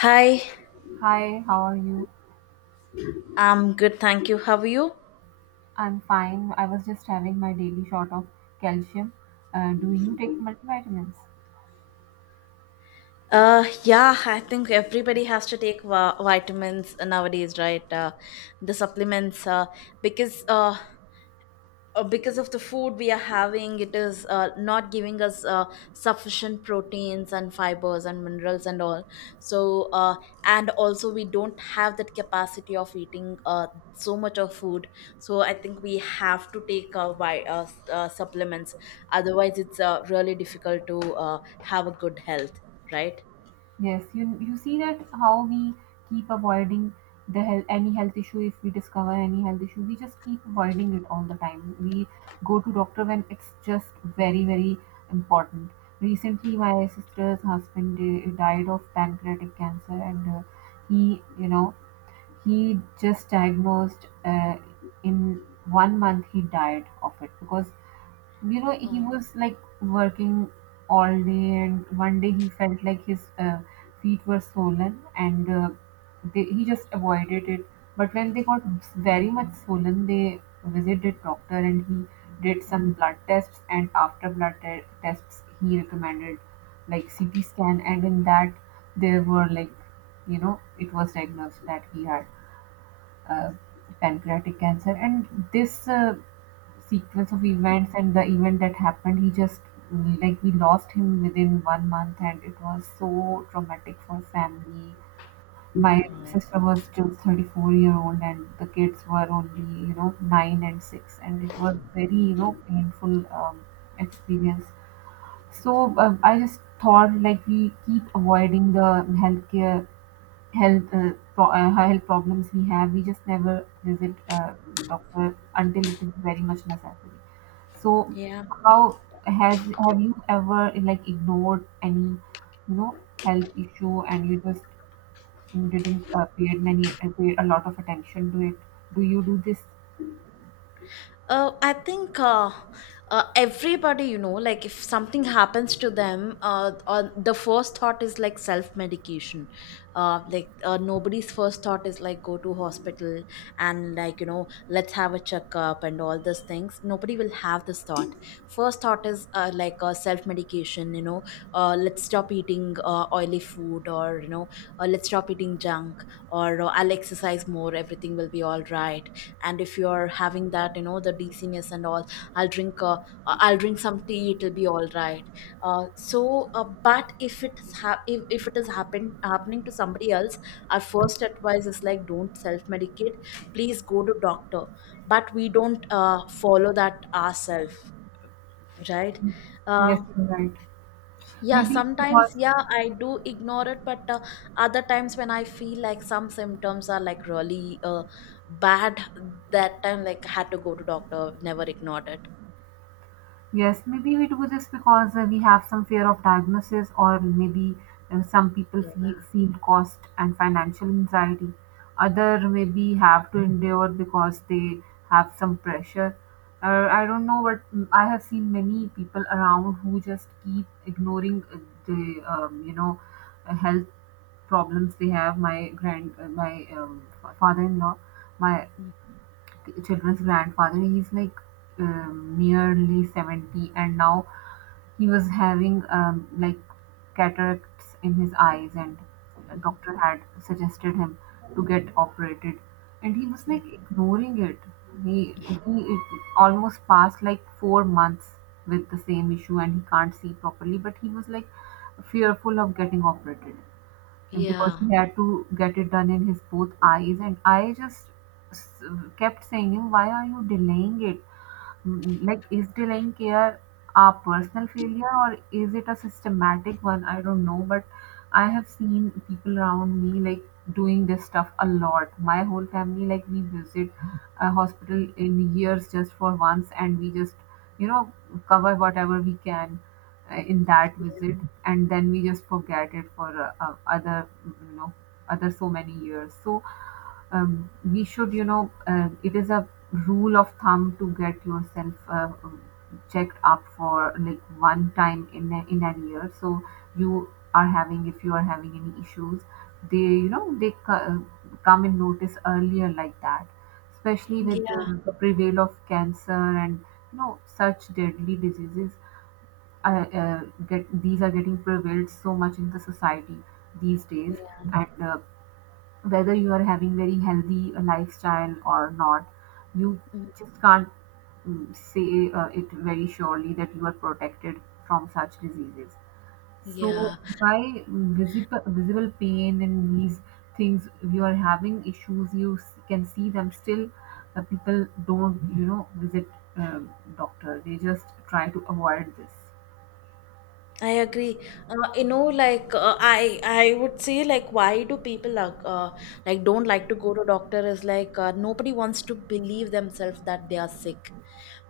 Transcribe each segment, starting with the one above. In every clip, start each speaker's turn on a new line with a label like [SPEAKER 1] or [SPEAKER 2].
[SPEAKER 1] Hi,
[SPEAKER 2] Hi, how are you?
[SPEAKER 1] I'm good, thank you. How are you?
[SPEAKER 2] I'm fine. I was just having my daily shot of calcium. Do you take multivitamins?
[SPEAKER 1] Yeah, I think everybody has to take vitamins nowadays, right? The supplements, because uh, because of the food we are having, it is not giving us sufficient proteins and fibers and minerals and all. So and also we don't have that capacity of eating so much of food. So I think we have to take supplements, otherwise it's really difficult to have a good health, right?
[SPEAKER 2] Yes, you see that how we keep avoiding the health, any health issue. If we discover any health issue, we just keep avoiding it all the time. We go to doctor when it's just very very important. Recently, my sister's husband died of pancreatic cancer, and he you know He just diagnosed in 1 month he died of it, because you know he
[SPEAKER 1] Oh.
[SPEAKER 2] was like working all day, and one day he felt like his feet were swollen, and he just avoided it. But when they got very much swollen, they visited doctor, and he did some blood tests, and after tests he recommended like CT scan. And in that, there were like, you know, it was diagnosed that he had uh, pancreatic cancer, and this sequence of events and the event that happened, he just, like, we lost him within 1 month. And it was so traumatic for family. My sister was just 34-year old, and the kids were only, you know, 9 and 6, and it was very, you know, painful um, experience. So I just thought like we keep avoiding the healthcare health problems we have. We just never visit a doctor until it is very much necessary. So
[SPEAKER 1] Yeah.
[SPEAKER 2] how has have you ever like ignored any, you know, health issue and you just didn't pay a lot of attention to it? Do you do this?
[SPEAKER 1] I think, everybody, you know, like, if something happens to them, the first thought is like self medication. Like, nobody's first thought is like, go to hospital and, like, you know, let's have a checkup and all those things. Nobody will have this thought. First thought is, like, self medication. You know, let's stop eating oily food, or you know, let's stop eating junk, or I'll exercise more. Everything will be all right. And if you're having that, you know, the dizziness and all, i'll drink uh, I'll drink some tea, it'll be all right. But if it's if it is happening to somebody else, our first advice is like, don't self-medicate, please go to doctor. But we don't follow that ourselves, right?
[SPEAKER 2] Yes,
[SPEAKER 1] uh,
[SPEAKER 2] you're right.
[SPEAKER 1] yeah,
[SPEAKER 2] Maybe it's
[SPEAKER 1] sometimes,
[SPEAKER 2] because...
[SPEAKER 1] yeah, I do ignore it. But other times when I feel like some symptoms are like really bad, that time like had to go to doctor, never ignored it.
[SPEAKER 2] Yes, maybe we do this because we have some fear of diagnosis, or maybe some people
[SPEAKER 1] Yeah.
[SPEAKER 2] feel cost and financial anxiety. Other maybe have to endure because they have some pressure. I don't know what. I have seen many people around who just keep ignoring the you know health problems they have. My father-in-law, my
[SPEAKER 1] Mm.
[SPEAKER 2] children's grandfather, he's like nearly 70, and now he was having like cataracts in his eyes, and a
[SPEAKER 1] Mhm.
[SPEAKER 2] doctor had suggested him to get operated, and he was like
[SPEAKER 1] Mhm.
[SPEAKER 2] ignoring it. He he it almost passed like 4 months with the same issue, and he can't see properly. But he was like fearful of getting operated, and because
[SPEAKER 1] Yeah.
[SPEAKER 2] he had to get it done in his both eyes. And I just s- kept saying him, "Why are you delaying it? Mm, like, is delaying care a personal failure or is it a systematic one?" I don't know, but I have seen people around me like doing this stuff a lot. My whole family, like, we visit a hospital in years just for once, and we just, you know, cover whatever we can in that visit. And then we just forget it for other, you know, other so many years. So, we should, you know, it is a rule of thumb to get yourself checked up for like one time in in a year. So you are having, if you are having any issues, they, you know, they come and notice earlier like that, especially with
[SPEAKER 1] Yeah.
[SPEAKER 2] the prevail of cancer and, you know, such deadly diseases. Uh, uh, get these are getting prevalent so much in the society these days,
[SPEAKER 1] Yeah.
[SPEAKER 2] and whether you are having very healthy lifestyle or not, you
[SPEAKER 1] Mm.
[SPEAKER 2] just can't say it very surely that you are protected from such diseases. So
[SPEAKER 1] Yeah.
[SPEAKER 2] by visible pain and these things, if you are having issues, you can see them. Still, people don't, you know, visit um, doctor, they just try to avoid this.
[SPEAKER 1] I agree. You know, like, I would say, like, why do people, like, don't like to go to doctor? Is like, nobody wants to believe themselves that they are sick.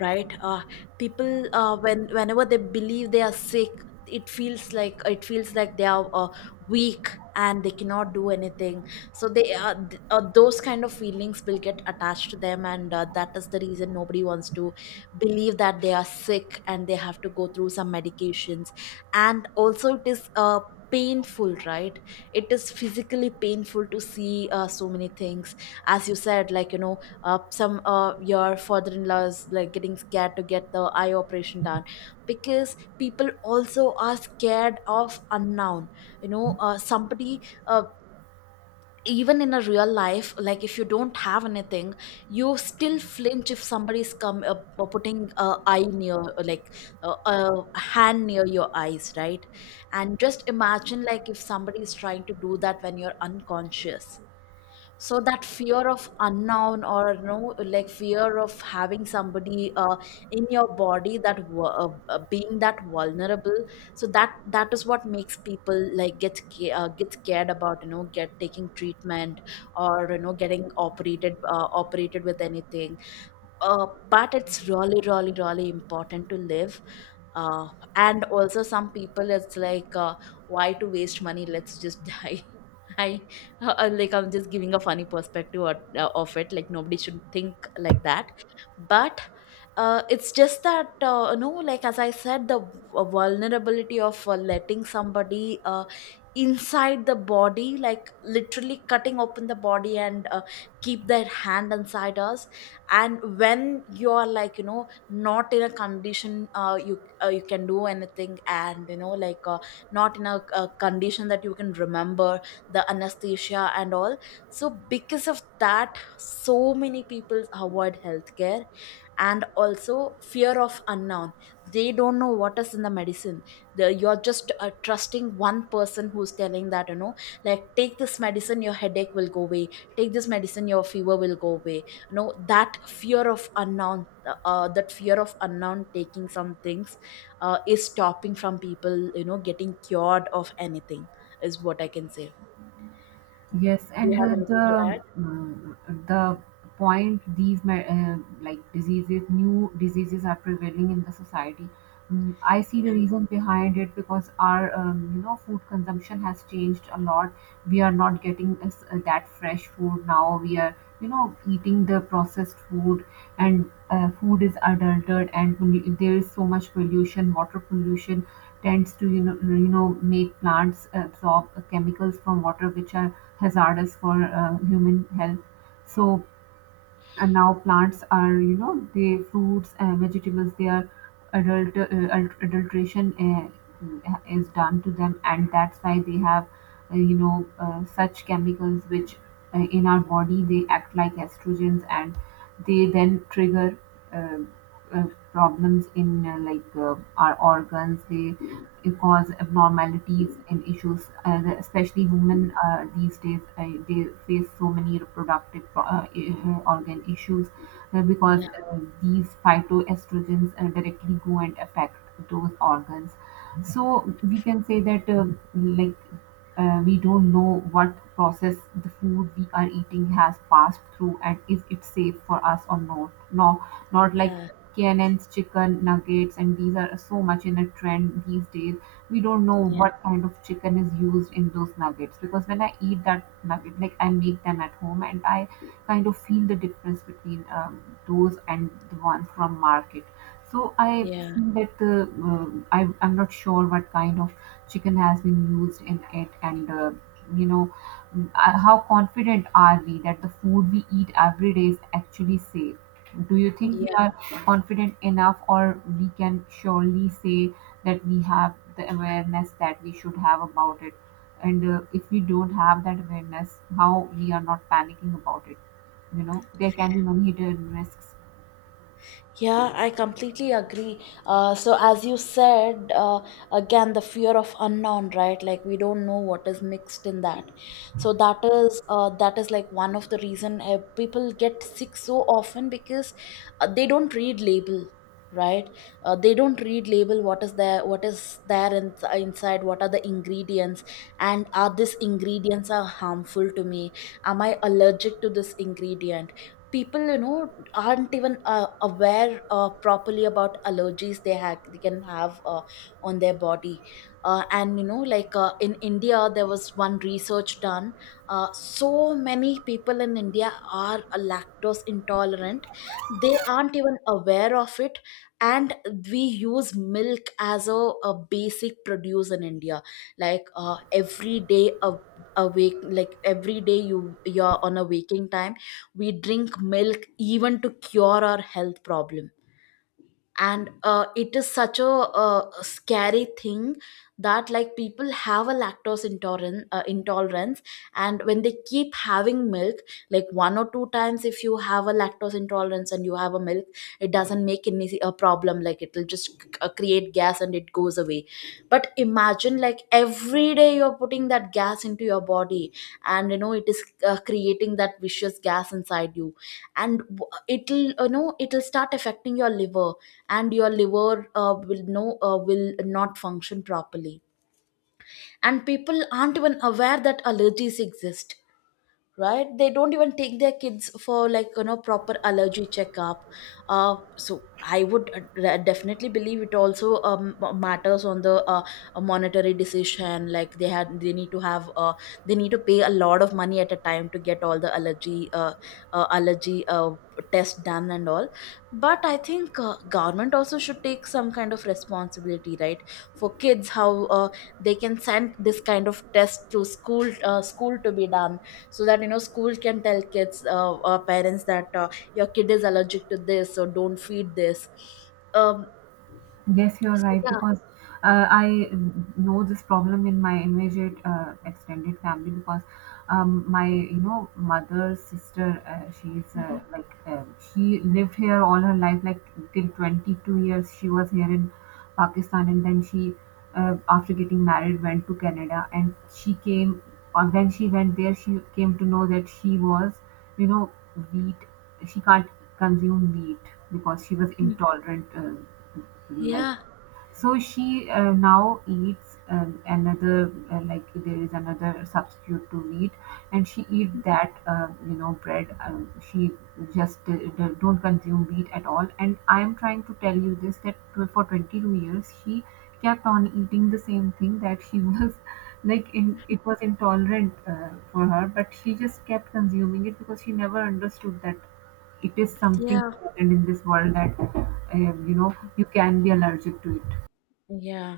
[SPEAKER 1] Right. People, when, whenever they believe they are sick, it feels like they are weak and they cannot do anything. Those kind of feelings will get attached to them, and that is the reason nobody wants to believe that they are sick and they have to go through some medications. And also it is painful, right? It is physically painful to see so many things. As you said, like, you know, some your father in law is like getting scared to get the eye operation done, because people also are scared of unknown. You know, somebody even in a real life, like, if you don't have anything, you still flinch if somebody's come putting eye near like a hand near your eyes, right? And just imagine, like, if somebody is trying to do that when you're unconscious. So that fear of unknown, or no, like, fear of having somebody in your body, being that vulnerable. So that is what makes people, like, get scared about, you know, get taking treatment, or you know, getting operated with anything. But it's really, really, really important to live. uh, and also, some people, it's like, why to waste money, let's just die. I. Like, I'm just giving a funny perspective, or, of it, like, nobody should think like that, but it's just that, no, like, as I said, vulnerability of letting somebody inside the body, like, literally cutting open the body and keep their hand inside us. And when you're, like, you know, not in a condition, you can do anything, and you know, like, not in a condition that you can remember the anesthesia and all. So because of that, so many people avoid healthcare. And also, fear of unknown. They don't know what is in the medicine. You're just trusting one person who's telling that, you know, like, take this medicine, your headache will go away. Take this medicine, your fever will go away. You know, that fear of unknown taking some things is stopping from people, you know, getting cured of anything, is what I can say.
[SPEAKER 2] Yes,
[SPEAKER 1] Do you
[SPEAKER 2] and
[SPEAKER 1] have
[SPEAKER 2] uh,
[SPEAKER 1] anything to
[SPEAKER 2] the
[SPEAKER 1] add?
[SPEAKER 2] mm, the point, these me- like diseases, new diseases are prevailing in the society. Mm, I see the
[SPEAKER 1] Yeah.
[SPEAKER 2] reason behind it because our you know, food consumption has changed a lot. We are not getting as, that fresh food now. We are, you know, eating the processed food, and food is adulterated, and there is so much pollution. Water pollution tends to, you know, make plants absorb chemicals from water which are hazardous for human health. So, and now plants are, you know, the fruits and vegetables, they are adulteration is done to them, and that's why they have such chemicals which in our body they act like estrogens, and they then trigger uh, uh, problems in our organs. They cause abnormalities and issues, especially women these days. They face so many reproductive organ issues because
[SPEAKER 1] Yeah,
[SPEAKER 2] these phytoestrogens directly go and affect those organs. So we can say that like we don't know what process the food we are eating has passed through, and is it safe for us or not. No, not like
[SPEAKER 1] yeah,
[SPEAKER 2] Cannon's chicken nuggets, and these are so much in a trend these days. We don't know
[SPEAKER 1] yeah,
[SPEAKER 2] what kind of chicken is used in those nuggets because when I eat that nugget, like I make them at home, and I kind of feel the difference between those and the ones from market. So I
[SPEAKER 1] yeah,
[SPEAKER 2] feel that the I I'm not sure what kind of chicken has been used in it, and you know how confident are we that the food we eat every day is actually safe? Do you think we are
[SPEAKER 1] yeah.
[SPEAKER 2] confident enough, or we can surely say that we have the awareness that we should have about it? And if we don't have that awareness, how we are not panicking about it? You know, there can be many hidden risks.
[SPEAKER 1] Yeah, I completely agree. So, as you said, again, the fear of unknown, right? Like, we don't know what is mixed in that. So that is, that is, like, one of the reason people get sick so often, because they don't read label, right? They don't read label, what is there in, inside, what are the ingredients, and are these ingredients are harmful to me? Am I allergic to this ingredient? People, you know, aren't even aware properly about allergies they have, they can have on their body. And you know, like, in India there was one research done. So many people in India are lactose intolerant, they aren't even aware of it. And we use milk as a basic produce in India. Like, every day, a, awake like, every day, you're on a waking time, we drink milk even to cure our health problem. And it is such a scary thing, that like, people have a lactose intolerance. And when they keep having milk, like, one or two times, if you have a lactose intolerance and you have a milk, it doesn't make any a problem, like, it'll just create gas and it goes away. But imagine, like, every day you're putting that gas into your body. And you know, it is creating that vicious gas inside you. And it'll, you know, it'll start affecting your liver. And your liver will not function properly. And people aren't even aware that allergies exist, right? They don't even take their kids for, like, you know, proper allergy checkup. So I would definitely believe it also matters on the a monetary decision, like, they need to have, they need to pay a lot of money at a time to get all the allergy test done and all. But I think government also should take some kind of responsibility, right? For kids, how they can send this kind of test to school to be done, so that, you know, school can tell kids, or parents, that your kid is allergic to this, so don't feed this. um
[SPEAKER 2] Yes, you're
[SPEAKER 1] so
[SPEAKER 2] right,
[SPEAKER 1] yeah.
[SPEAKER 2] because I know this problem in my immediate extended family, because my, you know, mother's sister,
[SPEAKER 1] Mhm.
[SPEAKER 2] she lived here all her life, like till 22 years she was here in Pakistan, and then she after getting married went to Canada. And she came or when she went there, she came to know that she was, you know, wheat, she can't consume meat because she was intolerant. I
[SPEAKER 1] Yeah,
[SPEAKER 2] so she now eats another like there is another substitute to wheat, and she eat that, you know, bread. She just don't consume wheat at all. And I am trying to tell you this that for 22 years she kept on eating the same thing that she was like, in it, was intolerant for her, but she just kept consuming it because she never understood that it is something
[SPEAKER 1] yeah,
[SPEAKER 2] important in this world that, you know, you can be allergic to it.
[SPEAKER 1] yeah.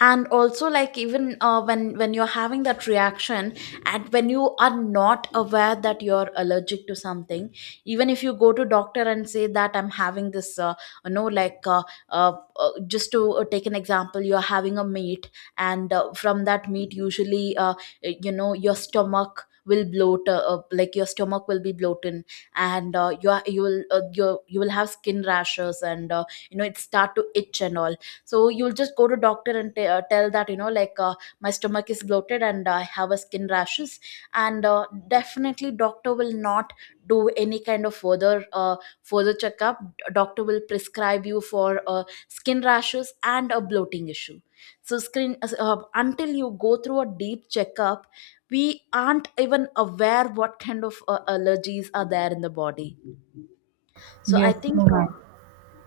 [SPEAKER 1] And also, like, even when you're having that reaction, and when you are not aware that you're allergic to something, even if you go to doctor and say that I'm having this, you know, like, uh, just to take an example, you're having a meat, and from that meat usually, you know, your stomach will bloat like, your stomach will be bloated, and you will you will have skin rashes, and you know, it start to itch and all. So you'll just go to doctor and tell that, you know, like, my stomach is bloated and I have a skin rashes. And definitely, doctor will not do any kind of further checkup. Doctor will prescribe you for skin rashes and a bloating issue. So screen Until you go through a deep checkup, we aren't even aware what kind of allergies are there in the body. So I
[SPEAKER 2] Yes, you're
[SPEAKER 1] think,
[SPEAKER 2] right.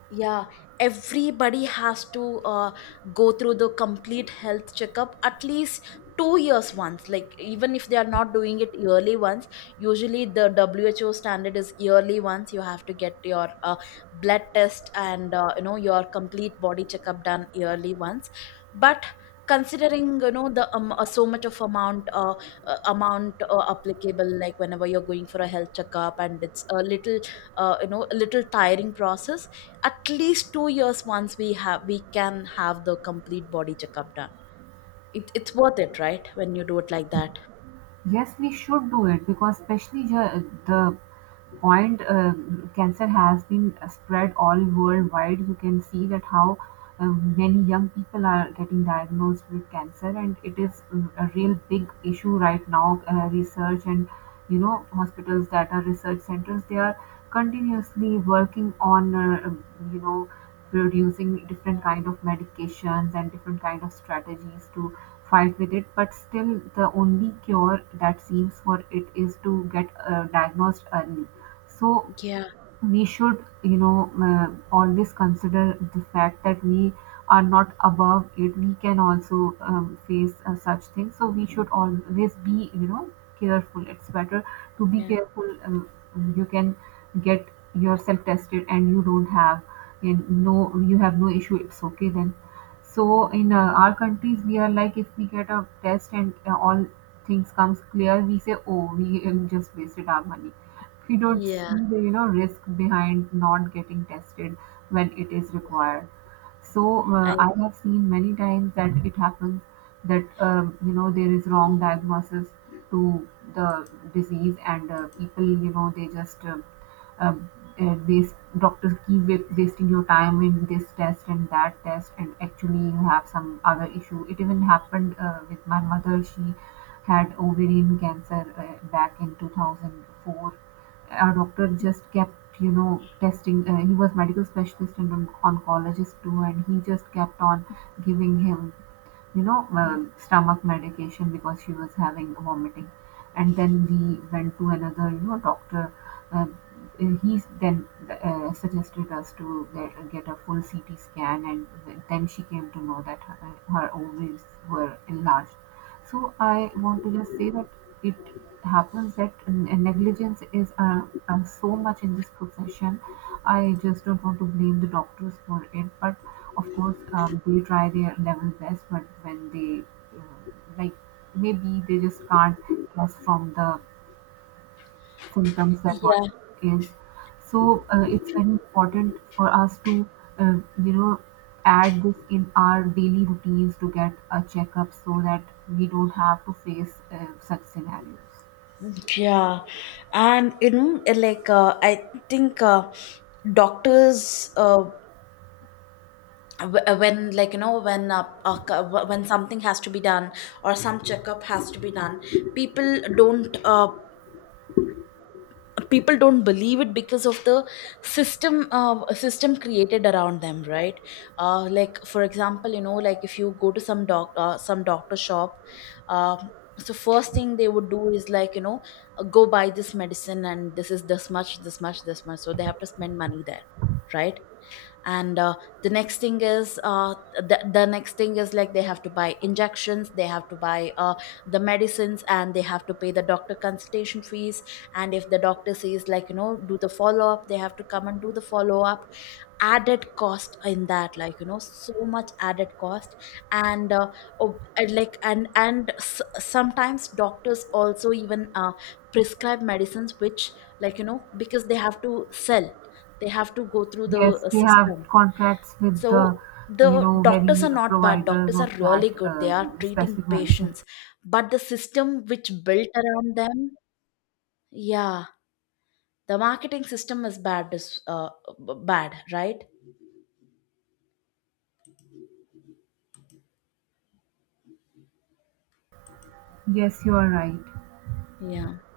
[SPEAKER 1] yeah, everybody has to go through the complete health checkup at least 2 years once, like, even if they are not doing it yearly once. Usually the WHO standard is yearly once, you have to get your blood test, and you know, your complete body checkup done yearly once. But considering, you know, the so much of amount applicable, like, whenever you're going for a health checkup, and it's a little, you know, a little tiring process, at least 2 years once, we can have the complete body checkup done. It's worth it, right, when you do it like that.
[SPEAKER 2] Yes, we should do it, because especially the point, cancer has been spread all worldwide. You can see that how many young people are getting diagnosed with cancer, and it is, a real big issue right now. Research and, you know, hospitals that are research centers, they are continuously working on you know producing different kind of medications and different kind of strategies to fight-with-it, but still the only cure that seems for it is to get diagnosed early. So
[SPEAKER 1] Yeah,
[SPEAKER 2] we should, you know, always consider the fact that we are not above it, we can also face such things, so we should always be, you know, careful. It's better to be
[SPEAKER 1] yeah.
[SPEAKER 2] careful. You can get yourself tested, and you don't have, and no, you have no issue, it's okay then. So in our countries we are like, if we get a test and all things comes clear, we say, oh, we just wasted our money. We don't
[SPEAKER 1] Yeah.
[SPEAKER 2] see the, you know, risk behind not getting tested when it is required. So
[SPEAKER 1] I
[SPEAKER 2] I have seen many times that it happens that, you know, there is wrong diagnosis to the disease, and people, you know, they just uh, waste doctors keep wasting your time in this test and that test, and actually you have some other issue. It even happened with my mother. She had ovarian cancer back in 2004. Our doctor just kept, you know, testing. He was medical specialist and oncologist too, and he just kept on giving him, you know, stomach medication because she was having vomiting. And then we went to another, you know, doctor. Uh, he then suggested us to get a full CT scan, and then she came to know that her ovaries were enlarged. So I want to just say that it happens that negligence is so much in this profession. I just don't want to blame the doctors for it, but of course, they try their level best, but when they uh, like maybe they just can't guess from the symptoms that what
[SPEAKER 1] Yeah,
[SPEAKER 2] is. So it's very important for us to uh, you know add this in our daily routines to get a checkup, so that we don't have to face such scenarios.
[SPEAKER 1] yeah. And you know, like, I think, doctors, when, like, you know, when, when something has to be done, or some checkup has to be done, people don't uh, don't believe it because of the system created around them, right? Like, for example, you know, like, if you go to some doc some doctor shop. um so first thing they would do is, like, you know, go buy this medicine, and this is this much, this much, this much, so they have to spend money there, right? And the next thing is, the next thing is, like, they have to buy injections, they have to buy the medicines, and they have to pay the doctor consultation fees. And if the doctor says, like, you know, do the follow up, they have to come and do the follow up. Added cost in that, like, you know, so much added cost. And sometimes doctors also even prescribe medicines which, like, you know, because they have to sell, they have to go through the
[SPEAKER 2] Yes, they have
[SPEAKER 1] system.
[SPEAKER 2] contracts with the,
[SPEAKER 1] So
[SPEAKER 2] you
[SPEAKER 1] the
[SPEAKER 2] know,
[SPEAKER 1] doctors are
[SPEAKER 2] very
[SPEAKER 1] not bad.
[SPEAKER 2] providers
[SPEAKER 1] Doctors
[SPEAKER 2] of
[SPEAKER 1] are
[SPEAKER 2] that,
[SPEAKER 1] really good. They are treating
[SPEAKER 2] specific medicine.
[SPEAKER 1] patients. But the system which built around them, yeah, the marketing system is bad. Is bad, right?
[SPEAKER 2] Yes, you are right.
[SPEAKER 1] Yeah.